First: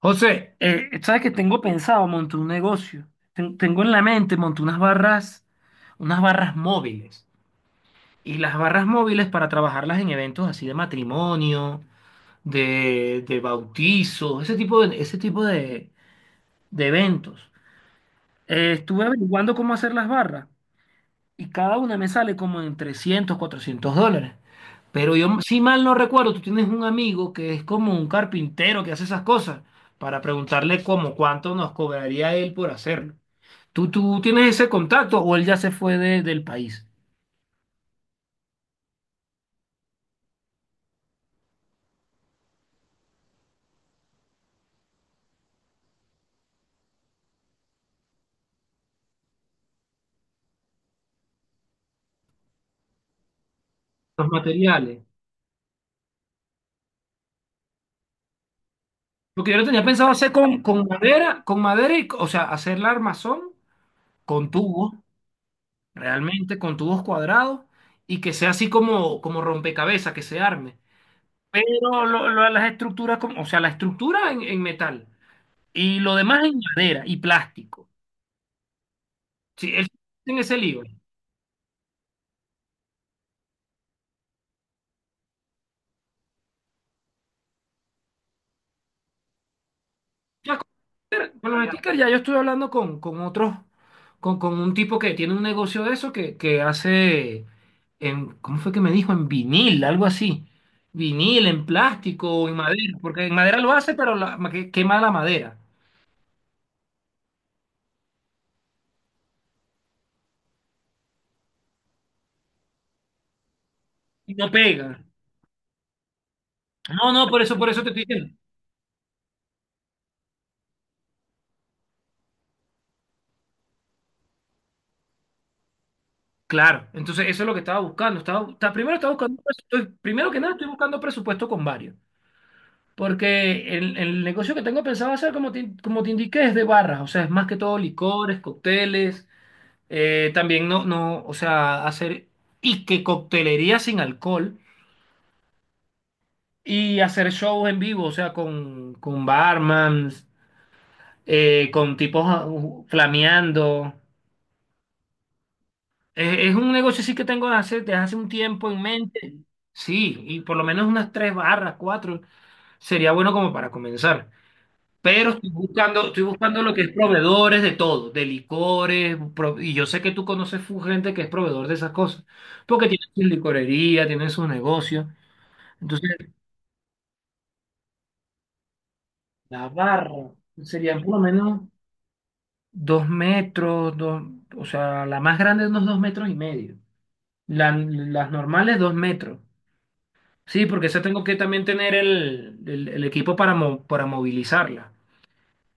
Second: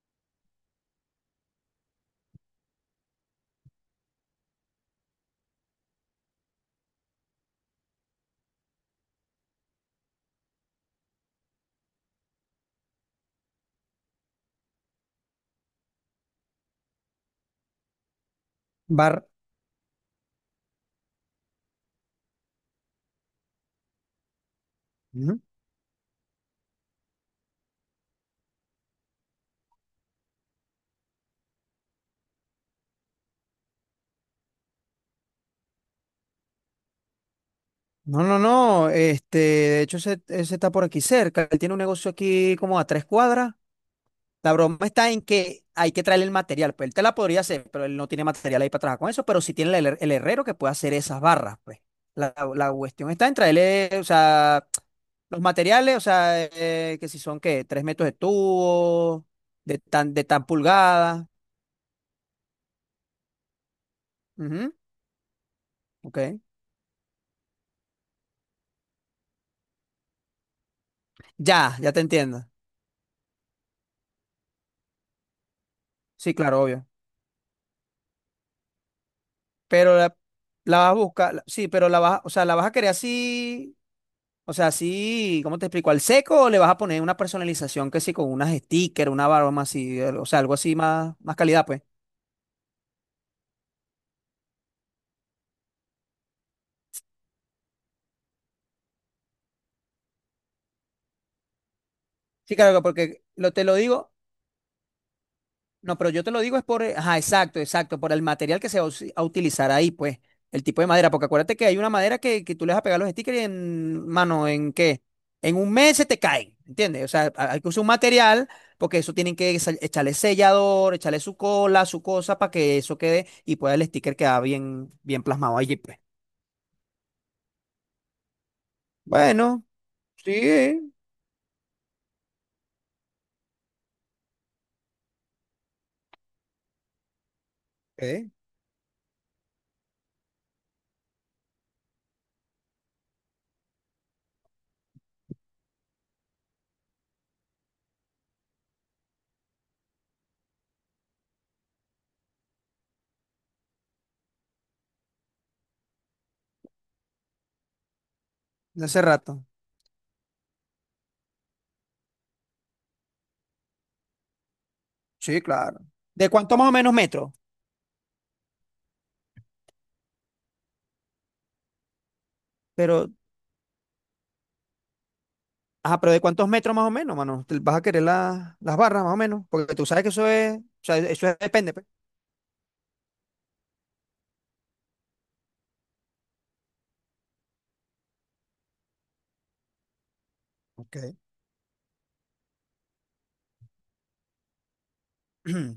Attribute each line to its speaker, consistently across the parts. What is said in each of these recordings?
Speaker 1: José, sabes que tengo pensado montar un negocio. Tengo en la mente montar unas barras móviles. Y las barras móviles para trabajarlas en eventos así de matrimonio, de bautizos, ese tipo de eventos. Estuve
Speaker 2: Bar.
Speaker 1: averiguando cómo hacer las barras y cada una me sale como en $300 $400. Pero yo,
Speaker 2: Ujú.
Speaker 1: si mal no recuerdo, tú tienes un amigo que es como un carpintero que hace esas cosas para preguntarle cómo, cuánto nos cobraría él por hacerlo. ¿Tú tienes ese contacto o él ya se fue del país?
Speaker 2: No, no, no. Este, de hecho, ese está por aquí cerca. Él tiene un negocio aquí como a tres cuadras. La broma está en que hay que traerle el material. Pues él te la podría hacer, pero él no tiene material ahí para trabajar con eso. Pero sí tiene el herrero que puede hacer esas barras, pues. La cuestión está en traerle, o
Speaker 1: Los
Speaker 2: sea,
Speaker 1: materiales.
Speaker 2: los materiales, o sea, que si son, ¿qué? Tres metros de tubo,
Speaker 1: Porque yo lo tenía pensado
Speaker 2: de
Speaker 1: hacer
Speaker 2: tan
Speaker 1: con
Speaker 2: pulgada.
Speaker 1: madera, con madera y, o sea, hacer la armazón con
Speaker 2: Ujú.
Speaker 1: tubos,
Speaker 2: Ok.
Speaker 1: realmente con tubos cuadrados y que sea así como, como rompecabezas, que se arme.
Speaker 2: Ya te
Speaker 1: Pero lo-
Speaker 2: entiendo.
Speaker 1: lo- las estructuras, como, o sea, la estructura en metal y lo
Speaker 2: Sí,
Speaker 1: demás en
Speaker 2: claro, obvio.
Speaker 1: madera y plástico. Sí,
Speaker 2: Pero la,
Speaker 1: en ese
Speaker 2: la
Speaker 1: lío.
Speaker 2: vas a buscar, sí, pero la vas, o sea, la vas a querer así, o sea, así, ¿cómo te explico? ¿Al seco o le vas a poner una personalización que sí, con unas stickers, una barba más así, o sea, algo
Speaker 1: Ya
Speaker 2: así
Speaker 1: con,
Speaker 2: más, más
Speaker 1: con
Speaker 2: calidad,
Speaker 1: los
Speaker 2: pues?
Speaker 1: stickers, ya yo estoy hablando con otros, con un tipo que tiene un negocio de eso que hace, en, ¿cómo fue que me dijo? En vinil, algo así. Vinil, en plástico, o
Speaker 2: Sí,
Speaker 1: en
Speaker 2: claro,
Speaker 1: madera,
Speaker 2: porque
Speaker 1: porque en
Speaker 2: lo,
Speaker 1: madera
Speaker 2: te
Speaker 1: lo
Speaker 2: lo
Speaker 1: hace,
Speaker 2: digo.
Speaker 1: pero quema la madera
Speaker 2: No, pero yo te lo digo es por, ajá, exacto, exacto, por el material que se va a a utilizar ahí, pues, el tipo de madera, porque acuérdate que hay una madera que tú le vas a pegar los stickers y en,
Speaker 1: y
Speaker 2: mano,
Speaker 1: no
Speaker 2: ¿en qué?
Speaker 1: pega.
Speaker 2: En un mes se te caen, ¿entiendes? O
Speaker 1: No, no,
Speaker 2: sea, hay
Speaker 1: por
Speaker 2: que usar
Speaker 1: eso
Speaker 2: un
Speaker 1: te estoy diciendo.
Speaker 2: material, porque eso tienen que echarle sellador, echarle su cola, su cosa, para que eso quede y pueda el sticker quedar bien, bien plasmado allí, pues.
Speaker 1: Claro, entonces eso es lo que estaba buscando. Primero estaba buscando,
Speaker 2: Bueno,
Speaker 1: primero que nada estoy
Speaker 2: sí,
Speaker 1: buscando presupuesto con varios, porque el negocio que tengo pensado hacer, como te indiqué, es de barras, o sea, es más que todo
Speaker 2: ok,
Speaker 1: licores, cócteles, también no, no, o sea, hacer y que coctelería sin alcohol y hacer shows en vivo, o sea, con barmans, con tipos flameando. Es un negocio sí que tengo desde hace un tiempo en
Speaker 2: de hace
Speaker 1: mente.
Speaker 2: rato.
Speaker 1: Sí, y por lo menos unas tres barras, cuatro, sería bueno como para comenzar. Pero
Speaker 2: Sí,
Speaker 1: estoy
Speaker 2: claro.
Speaker 1: buscando, estoy
Speaker 2: ¿De cuánto
Speaker 1: buscando
Speaker 2: más
Speaker 1: lo
Speaker 2: o
Speaker 1: que
Speaker 2: menos
Speaker 1: es
Speaker 2: metro?
Speaker 1: proveedores de todo, de licores, y yo sé que tú conoces gente que es proveedor de esas cosas, porque tienen
Speaker 2: Pero
Speaker 1: su licorería, tienen sus negocios.
Speaker 2: ajá,
Speaker 1: Entonces,
Speaker 2: pero ¿de cuántos metros más o menos, mano? ¿Te ¿Vas a querer las barras más o menos?
Speaker 1: la
Speaker 2: Porque tú sabes que eso
Speaker 1: barra
Speaker 2: es, o sea,
Speaker 1: serían por lo menos
Speaker 2: depende, pues.
Speaker 1: 2 metros, dos, o sea, la más grande unos 2,5 metros. Las normales, 2 metros. Sí, porque
Speaker 2: Ok.
Speaker 1: eso tengo que también tener el equipo para movilizarla.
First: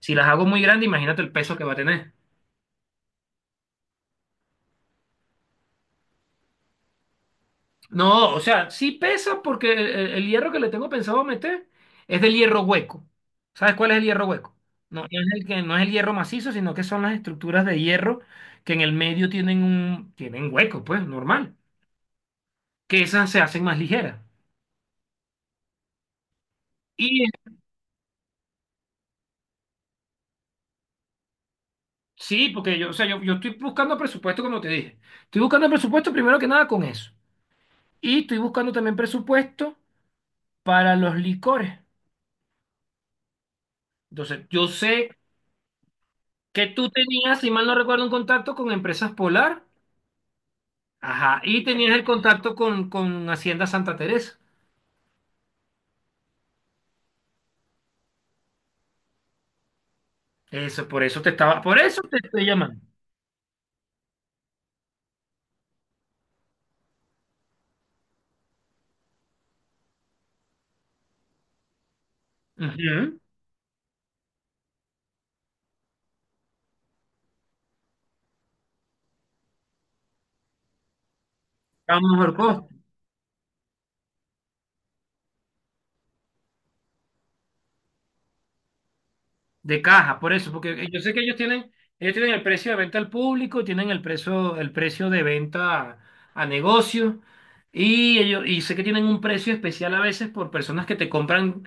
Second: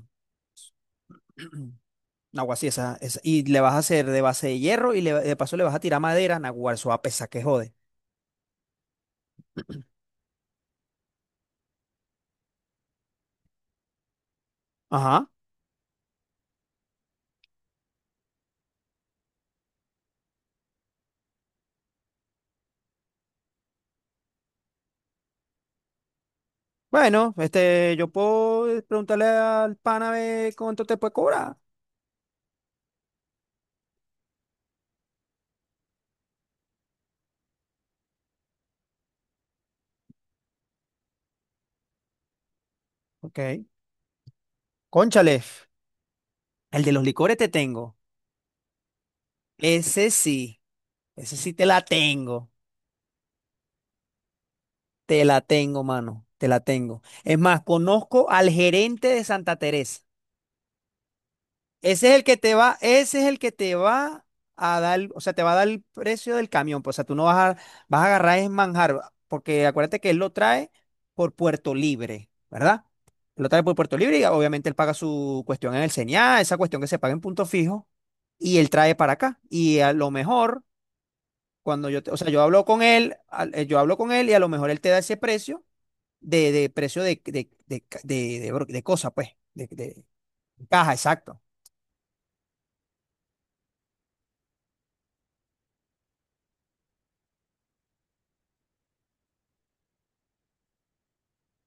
Speaker 1: Si las hago muy grandes, imagínate el peso que va a tener.
Speaker 2: Naguará, sí, Y le vas a hacer de base de hierro y de paso le vas a tirar madera, naguará, eso va a pesar que jode.
Speaker 1: No, o sea, sí pesa porque el, el- el hierro que le tengo pensado meter es del hierro hueco. ¿Sabes cuál es el hierro hueco? No, no es
Speaker 2: Ajá.
Speaker 1: el que, no es el hierro macizo, sino que son las estructuras de hierro que en el medio tienen hueco, pues, normal. Que esas se hacen más ligeras. Y
Speaker 2: Bueno, este, yo puedo preguntarle al pana a ver cuánto te puede cobrar.
Speaker 1: sí, porque yo, o sea, yo estoy buscando presupuesto, como te dije. Estoy buscando presupuesto primero que nada con eso. Y estoy buscando también presupuesto para los licores.
Speaker 2: Ok.
Speaker 1: Entonces, yo sé
Speaker 2: Cónchale,
Speaker 1: que
Speaker 2: el
Speaker 1: tú
Speaker 2: de los licores
Speaker 1: tenías,
Speaker 2: te
Speaker 1: si mal no
Speaker 2: tengo.
Speaker 1: recuerdo, un contacto con Empresas Polar.
Speaker 2: Ese sí, ese
Speaker 1: Ajá,
Speaker 2: sí
Speaker 1: y
Speaker 2: te la
Speaker 1: tenías el
Speaker 2: tengo.
Speaker 1: contacto con Hacienda Santa Teresa.
Speaker 2: Te la tengo, mano, te la tengo. Es más, conozco al gerente de Santa Teresa.
Speaker 1: Eso, por eso te estaba, por eso
Speaker 2: Ese es
Speaker 1: te
Speaker 2: el que
Speaker 1: estoy
Speaker 2: te va,
Speaker 1: llamando.
Speaker 2: ese es el que te va a dar, o sea, te va a dar el precio del camión. Pues, o sea, tú no vas a, vas a agarrar es manjar, porque acuérdate que él lo trae por Puerto Libre, ¿verdad?
Speaker 1: Ujú.
Speaker 2: Lo trae por Puerto Libre y obviamente él paga su cuestión en el señal, esa cuestión que se paga en punto fijo, y él trae para acá. Y a lo mejor, cuando
Speaker 1: A
Speaker 2: yo,
Speaker 1: un
Speaker 2: o sea,
Speaker 1: mejor
Speaker 2: yo hablo
Speaker 1: costo
Speaker 2: con él, yo hablo con él y a lo mejor él te da ese precio de precio de de cosa, pues,
Speaker 1: de caja, por eso,
Speaker 2: de
Speaker 1: porque
Speaker 2: caja,
Speaker 1: yo sé que
Speaker 2: exacto,
Speaker 1: ellos tienen el precio de venta al público, tienen el precio de venta a negocio, y sé que tienen un precio especial a veces por personas que te compran.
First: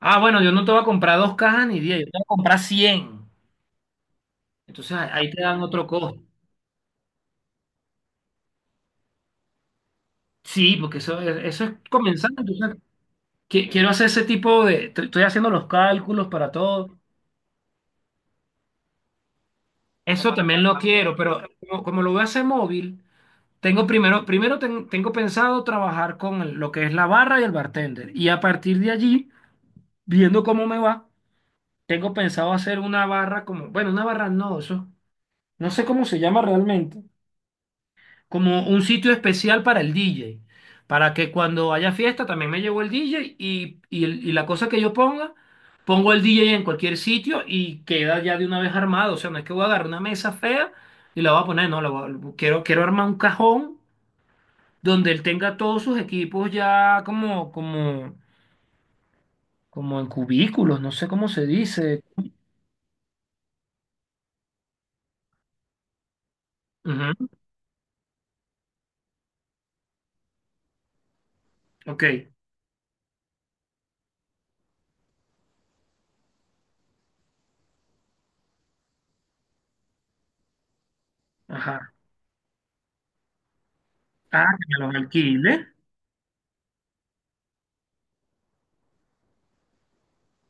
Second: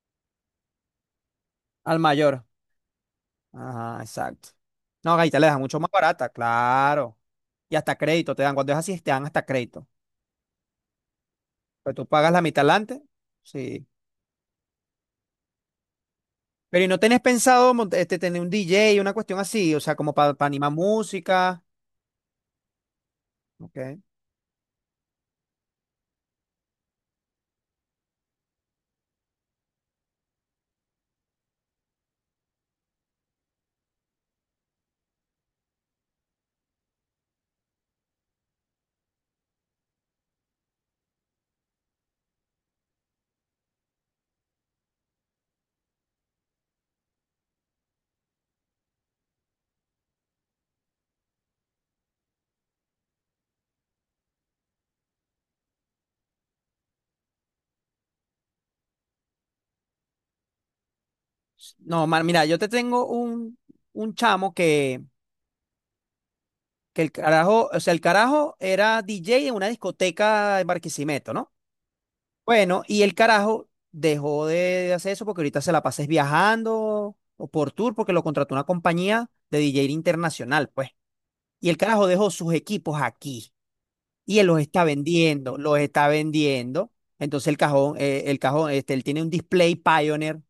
Speaker 1: Ah, bueno, yo no te voy a comprar dos cajas ni diez,
Speaker 2: al
Speaker 1: yo te voy a
Speaker 2: mayor.
Speaker 1: comprar cien.
Speaker 2: Ajá, exacto.
Speaker 1: Entonces
Speaker 2: No,
Speaker 1: ahí
Speaker 2: ahí te
Speaker 1: te
Speaker 2: la
Speaker 1: dan
Speaker 2: dejan mucho
Speaker 1: otro
Speaker 2: más
Speaker 1: costo.
Speaker 2: barata, claro. Y hasta crédito te dan, cuando es así, te dan hasta crédito.
Speaker 1: Sí, porque eso, eso es
Speaker 2: Pero tú pagas
Speaker 1: comenzando.
Speaker 2: la mitad
Speaker 1: Entonces,
Speaker 2: adelante,
Speaker 1: qui-
Speaker 2: sí.
Speaker 1: quiero hacer ese tipo de. Estoy haciendo los cálculos para
Speaker 2: Pero ¿y
Speaker 1: todo.
Speaker 2: no tenés pensado este, tener un DJ, una cuestión así? O sea, como
Speaker 1: Eso
Speaker 2: para
Speaker 1: también
Speaker 2: animar
Speaker 1: lo quiero, pero
Speaker 2: música.
Speaker 1: como lo voy a hacer móvil, tengo
Speaker 2: Ok.
Speaker 1: primero, primero ten- tengo pensado trabajar con lo que es la barra y el bartender. Y a partir de allí, viendo cómo me va, tengo pensado hacer una barra como. Bueno, una barra no, eso. No sé cómo se llama realmente. Como un sitio especial para el DJ, para que cuando haya fiesta también me llevo el DJ y la cosa que yo ponga, pongo el DJ en cualquier sitio y queda ya de una vez armado. O sea, no es que voy a agarrar una mesa fea y la voy a poner, no, quiero, quiero armar un cajón donde él tenga todos sus equipos ya como, como en cubículos, no sé cómo se dice.
Speaker 2: No, man, mira, yo te tengo un chamo que el
Speaker 1: Ujú,
Speaker 2: carajo, o sea, el carajo era DJ en una discoteca en Barquisimeto, ¿no?
Speaker 1: ok,
Speaker 2: Bueno, y el carajo dejó de hacer eso porque ahorita se la pases viajando o por tour porque lo contrató una compañía de DJ internacional, pues. Y el
Speaker 1: ajá.
Speaker 2: carajo dejó sus equipos aquí y
Speaker 1: Ah,
Speaker 2: él los
Speaker 1: que
Speaker 2: está
Speaker 1: me los
Speaker 2: vendiendo,
Speaker 1: alquile.
Speaker 2: los está vendiendo. Entonces el cajón, este, él tiene un display Pioneer,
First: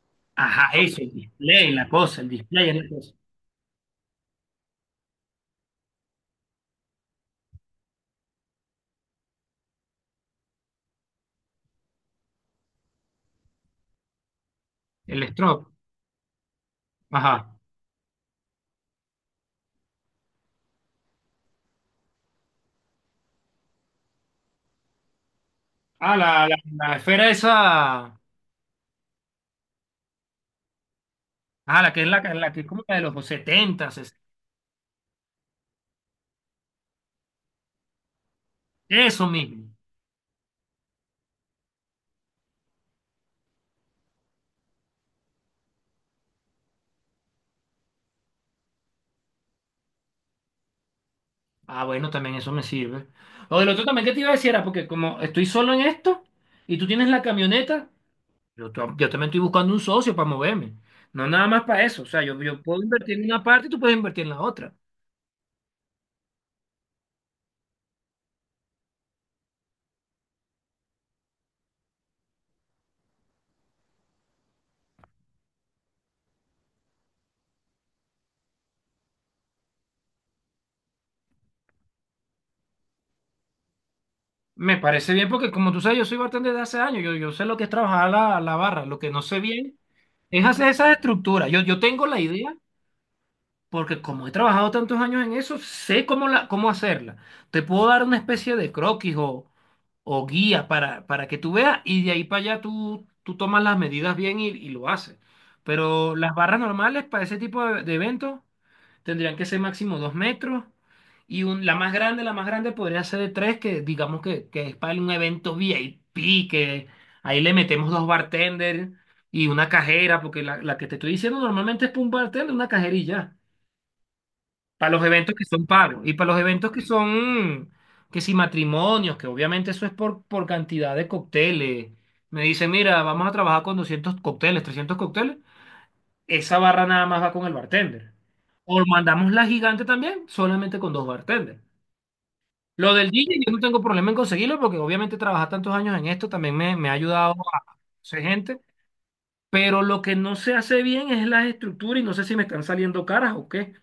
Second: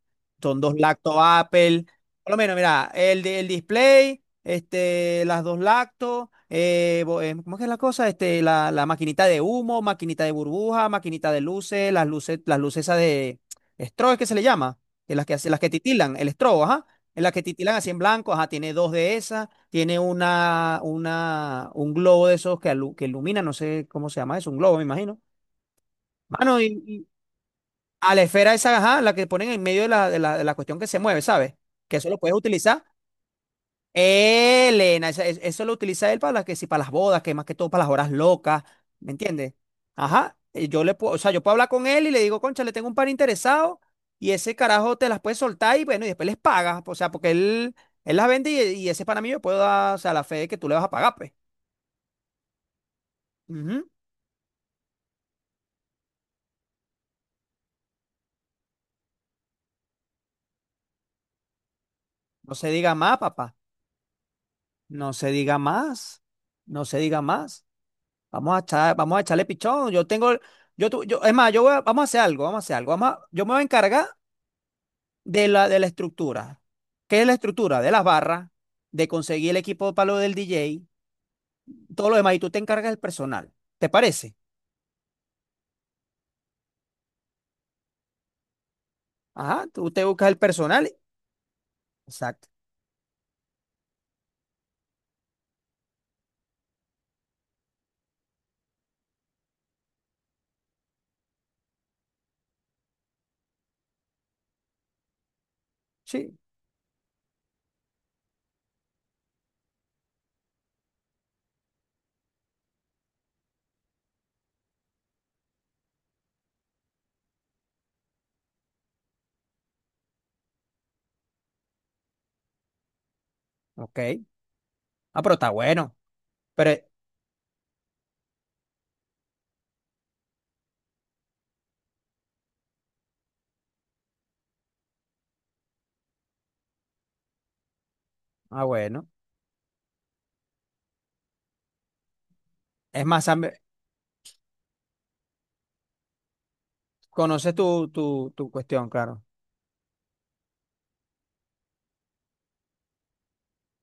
Speaker 2: son
Speaker 1: Ajá,
Speaker 2: dos
Speaker 1: eso, el
Speaker 2: lactos
Speaker 1: display,
Speaker 2: Apple,
Speaker 1: la cosa, el
Speaker 2: por lo menos,
Speaker 1: display, la
Speaker 2: mira,
Speaker 1: cosa.
Speaker 2: el, el display, este, las dos lactos, ¿cómo es que es la cosa? Este, la maquinita de humo, maquinita de burbuja, maquinita de luces, las luces, las luces esas de strobo, es que se le llama, que las
Speaker 1: El
Speaker 2: las
Speaker 1: strobe.
Speaker 2: que titilan, el strobo, ajá, en las que
Speaker 1: Ajá.
Speaker 2: titilan así en blanco, ajá, tiene dos de esas, tiene un globo de esos que ilumina, no sé cómo se llama eso, un globo, me imagino.
Speaker 1: Ah, la, la,
Speaker 2: Mano, y,
Speaker 1: la
Speaker 2: y
Speaker 1: esfera
Speaker 2: a
Speaker 1: esa.
Speaker 2: la esfera esa, ajá, la que ponen en medio de de la cuestión que se mueve, ¿sabes?
Speaker 1: Ah, la
Speaker 2: Que
Speaker 1: que es
Speaker 2: eso lo
Speaker 1: la,
Speaker 2: puedes
Speaker 1: la que es como
Speaker 2: utilizar.
Speaker 1: la de los 70, 60.
Speaker 2: Elena, eso lo utiliza él para las que sí, para las bodas, que más que todo para las horas locas, ¿me
Speaker 1: Eso
Speaker 2: entiendes?
Speaker 1: mismo.
Speaker 2: Ajá, y yo le puedo, o sea, yo puedo hablar con él y le digo, concha, le tengo un par interesado y ese carajo te las puede soltar y bueno, y después les pagas, o sea, porque él las vende y ese para mí yo puedo dar, o sea, la fe de que tú le vas a pagar, pues.
Speaker 1: Ah, bueno, también eso me sirve. Lo del otro
Speaker 2: Ujú.
Speaker 1: también que te iba a decir era porque como estoy solo en esto y tú tienes la camioneta, yo, yo también estoy buscando un socio para moverme. No nada más para eso. O sea, yo,
Speaker 2: No
Speaker 1: yo
Speaker 2: se
Speaker 1: puedo
Speaker 2: diga más,
Speaker 1: invertir en una
Speaker 2: papá.
Speaker 1: parte y tú puedes invertir en la otra.
Speaker 2: No se diga más. No se diga más. Vamos a echar, vamos a echarle pichón. Yo tengo, yo, es más, yo voy vamos a hacer algo, vamos a hacer algo. Yo me voy a encargar de la estructura. ¿Qué es la estructura? De las barras, de conseguir el equipo para lo del DJ, todo lo demás. Y tú te encargas del personal. ¿Te parece?
Speaker 1: Me parece bien porque como tú sabes, yo soy bartender de hace años. Yo sé lo que es trabajar la barra. Lo que no sé
Speaker 2: Ajá,
Speaker 1: bien
Speaker 2: tú te buscas el
Speaker 1: es hacer esas
Speaker 2: personal.
Speaker 1: estructuras. Yo tengo la
Speaker 2: Exacto.
Speaker 1: idea. Porque como he trabajado tantos años en eso, sé cómo, la, cómo hacerla. Te puedo dar una especie de croquis o guía para que tú veas y de ahí para allá tú tomas las medidas bien y lo haces. Pero las
Speaker 2: Sí,
Speaker 1: barras normales para ese tipo de eventos tendrían que ser máximo 2 metros y la más grande podría ser de tres, que digamos que es para un evento VIP, que ahí le metemos dos bartenders y una cajera, porque la que te estoy diciendo normalmente es para un bartender, una cajerilla.
Speaker 2: ok.
Speaker 1: Para los
Speaker 2: Ah, pero
Speaker 1: eventos que
Speaker 2: está
Speaker 1: son
Speaker 2: bueno.
Speaker 1: pagos y para los eventos
Speaker 2: Pero,
Speaker 1: que son, que si matrimonios, que obviamente eso es por cantidad de cócteles. Me dice, mira, vamos a trabajar con 200 cócteles, 300 cócteles. Esa barra nada más va con el bartender.
Speaker 2: ah,
Speaker 1: O
Speaker 2: bueno.
Speaker 1: mandamos la gigante también, solamente con dos bartenders. Lo
Speaker 2: Es
Speaker 1: del
Speaker 2: más,
Speaker 1: DJ
Speaker 2: Sammy,
Speaker 1: yo no tengo problema en conseguirlo porque obviamente trabajar tantos años en esto también me ha ayudado
Speaker 2: conoces
Speaker 1: a
Speaker 2: tu,
Speaker 1: ser
Speaker 2: tu, tu
Speaker 1: gente.
Speaker 2: cuestión, claro.
Speaker 1: Pero lo que no se hace bien es la estructura y no sé si me están saliendo caras o qué.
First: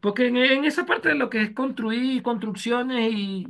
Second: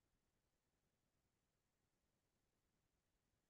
Speaker 1: Porque en esa parte de lo que es construir, construcciones y...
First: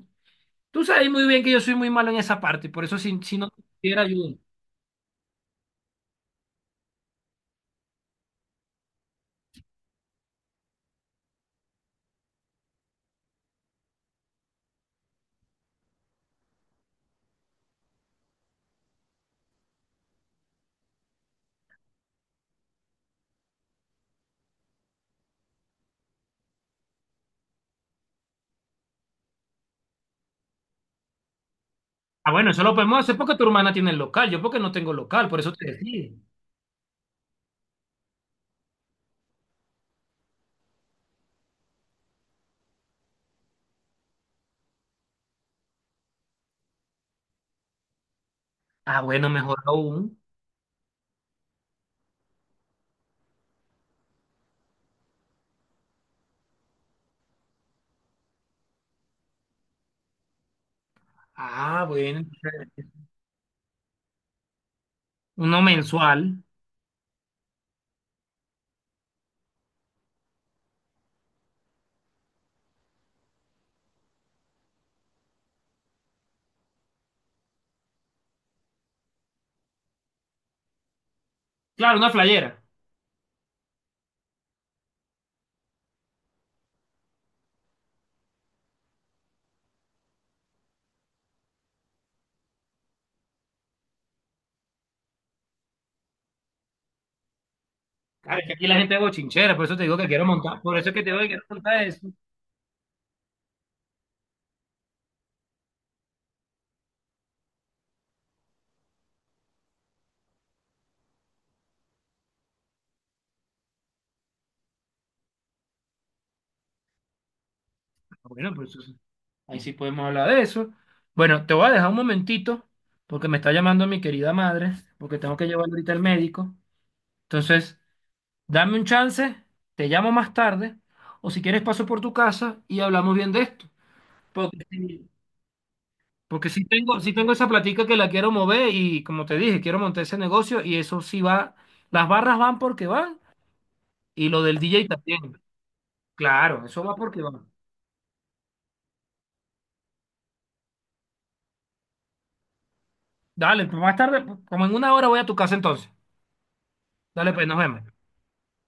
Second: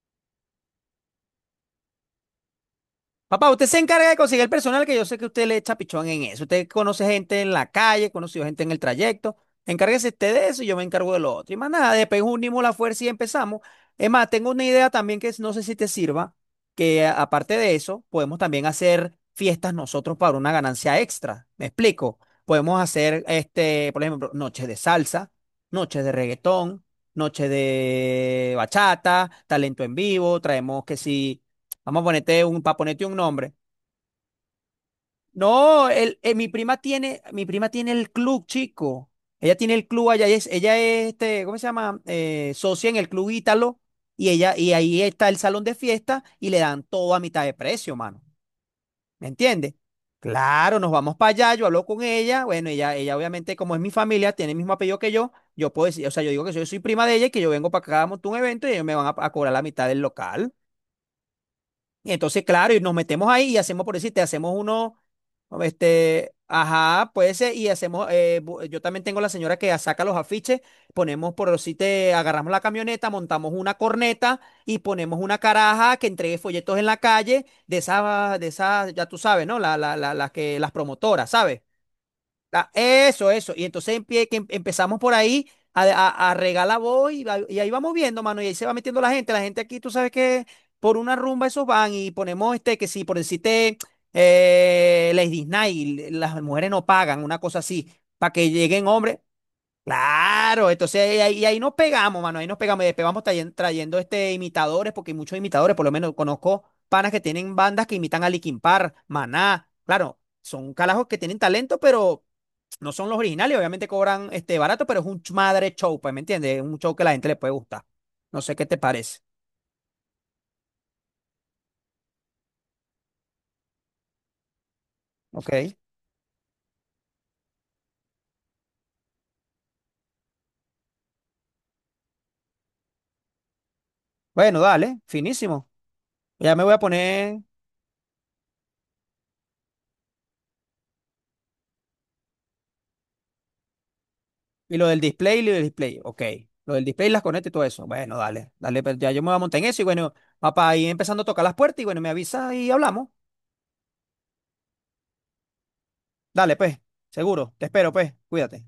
Speaker 1: Tú sabes muy bien que yo soy muy malo en esa parte, por eso si no
Speaker 2: Papá,
Speaker 1: te
Speaker 2: usted se
Speaker 1: quisiera
Speaker 2: encarga de
Speaker 1: ayuda.
Speaker 2: conseguir el personal que yo sé que usted le echa pichón en eso. Usted conoce gente en la calle, conoció gente en el trayecto. Encárguese usted de eso y yo me encargo de lo otro. Y más nada, después unimos la fuerza y empezamos. Es más, tengo una idea también que no sé si te sirva, que aparte de eso, podemos también hacer fiestas nosotros para una ganancia extra. ¿Me explico? Podemos hacer, este, por ejemplo, noches de salsa, noches de reggaetón, noches de bachata, talento en vivo, traemos que sí. Vamos a
Speaker 1: Ah,
Speaker 2: ponerte
Speaker 1: bueno, eso
Speaker 2: un,
Speaker 1: lo
Speaker 2: para
Speaker 1: podemos
Speaker 2: ponerte
Speaker 1: hacer
Speaker 2: un
Speaker 1: porque tu
Speaker 2: nombre.
Speaker 1: hermana tiene el local, yo porque no tengo local, por eso te
Speaker 2: No,
Speaker 1: decía.
Speaker 2: mi prima tiene el club, chico. Ella tiene el club allá, ella es este, ¿cómo se llama? Socia en el club Ítalo, y ella, y ahí está el salón de fiesta, y le dan todo a mitad de precio, mano.
Speaker 1: Ah,
Speaker 2: ¿Me
Speaker 1: bueno, mejor
Speaker 2: entiendes?
Speaker 1: aún.
Speaker 2: Claro, nos vamos para allá, yo hablo con ella, bueno, ella obviamente, como es mi familia, tiene el mismo apellido que yo puedo decir, o sea, yo digo que yo soy prima de ella y que yo vengo para acá, monto un evento y ellos me van a cobrar la mitad del local.
Speaker 1: Ah,
Speaker 2: Y
Speaker 1: bueno,
Speaker 2: entonces,
Speaker 1: entonces,
Speaker 2: claro, y nos metemos ahí y hacemos, por decirte, hacemos uno,
Speaker 1: uno
Speaker 2: este,
Speaker 1: mensual.
Speaker 2: ajá, puede ser, y hacemos, yo también tengo la señora que saca los afiches, ponemos, por decirte, agarramos la camioneta, montamos una corneta y ponemos una caraja que entregue folletos en la calle de esas, ya tú sabes, ¿no? Las las promotoras, ¿sabes?
Speaker 1: Claro, una flayera.
Speaker 2: Ah, eso, eso. Y entonces empezamos por ahí a regalar voz y ahí vamos viendo, mano. Y ahí se va metiendo la gente. La gente aquí, tú sabes que por una rumba esos van y ponemos este, que sí, por decirte, Lady Night, las mujeres no pagan, una cosa así, para
Speaker 1: Claro, es
Speaker 2: que
Speaker 1: que aquí la
Speaker 2: lleguen
Speaker 1: gente es
Speaker 2: hombres.
Speaker 1: bochinchera, por eso te digo que quiero montar,
Speaker 2: Claro,
Speaker 1: por eso es
Speaker 2: entonces
Speaker 1: que te
Speaker 2: ahí,
Speaker 1: digo que quiero
Speaker 2: ahí nos
Speaker 1: montar eso.
Speaker 2: pegamos, mano. Ahí nos pegamos y despegamos trayendo, trayendo este, imitadores, porque hay muchos imitadores, por lo menos conozco panas que tienen bandas que imitan a Linkin Park, Maná. Claro, son carajos que tienen talento, pero. No son los originales, obviamente cobran este barato, pero es un madre show, pues, ¿me entiendes? Es un show que a la gente le puede gustar.
Speaker 1: Ah,
Speaker 2: No
Speaker 1: bueno,
Speaker 2: sé
Speaker 1: por
Speaker 2: qué te
Speaker 1: eso.
Speaker 2: parece.
Speaker 1: Ahí sí podemos hablar de eso. Bueno, te voy a dejar un momentito porque me está llamando mi querida madre, porque tengo que
Speaker 2: Ok.
Speaker 1: llevar ahorita al médico. Entonces, dame un chance, te llamo más tarde, o si quieres paso por tu casa y hablamos bien de esto. Porque,
Speaker 2: Bueno, dale,
Speaker 1: sí-
Speaker 2: finísimo.
Speaker 1: porque
Speaker 2: Ya me
Speaker 1: sí
Speaker 2: voy a
Speaker 1: tengo, sí tengo
Speaker 2: poner.
Speaker 1: esa platica que la quiero mover y como te dije, quiero montar ese negocio y eso sí va, las barras van porque van y lo del
Speaker 2: Y lo
Speaker 1: DJ
Speaker 2: del display,
Speaker 1: también.
Speaker 2: y lo del display. Ok.
Speaker 1: Claro,
Speaker 2: Lo
Speaker 1: eso
Speaker 2: del
Speaker 1: va
Speaker 2: display,
Speaker 1: porque
Speaker 2: las
Speaker 1: va.
Speaker 2: conectas y todo eso. Bueno, dale, dale, pues, ya yo me voy a montar en eso. Y bueno, papá, ahí empezando a tocar las puertas. Y bueno, me avisa y hablamos.
Speaker 1: Dale, pues más tarde, como en una hora voy a tu casa entonces.
Speaker 2: Dale, pues,
Speaker 1: Dale, pues
Speaker 2: seguro.
Speaker 1: nos
Speaker 2: Te espero,
Speaker 1: vemos.
Speaker 2: pues. Cuídate.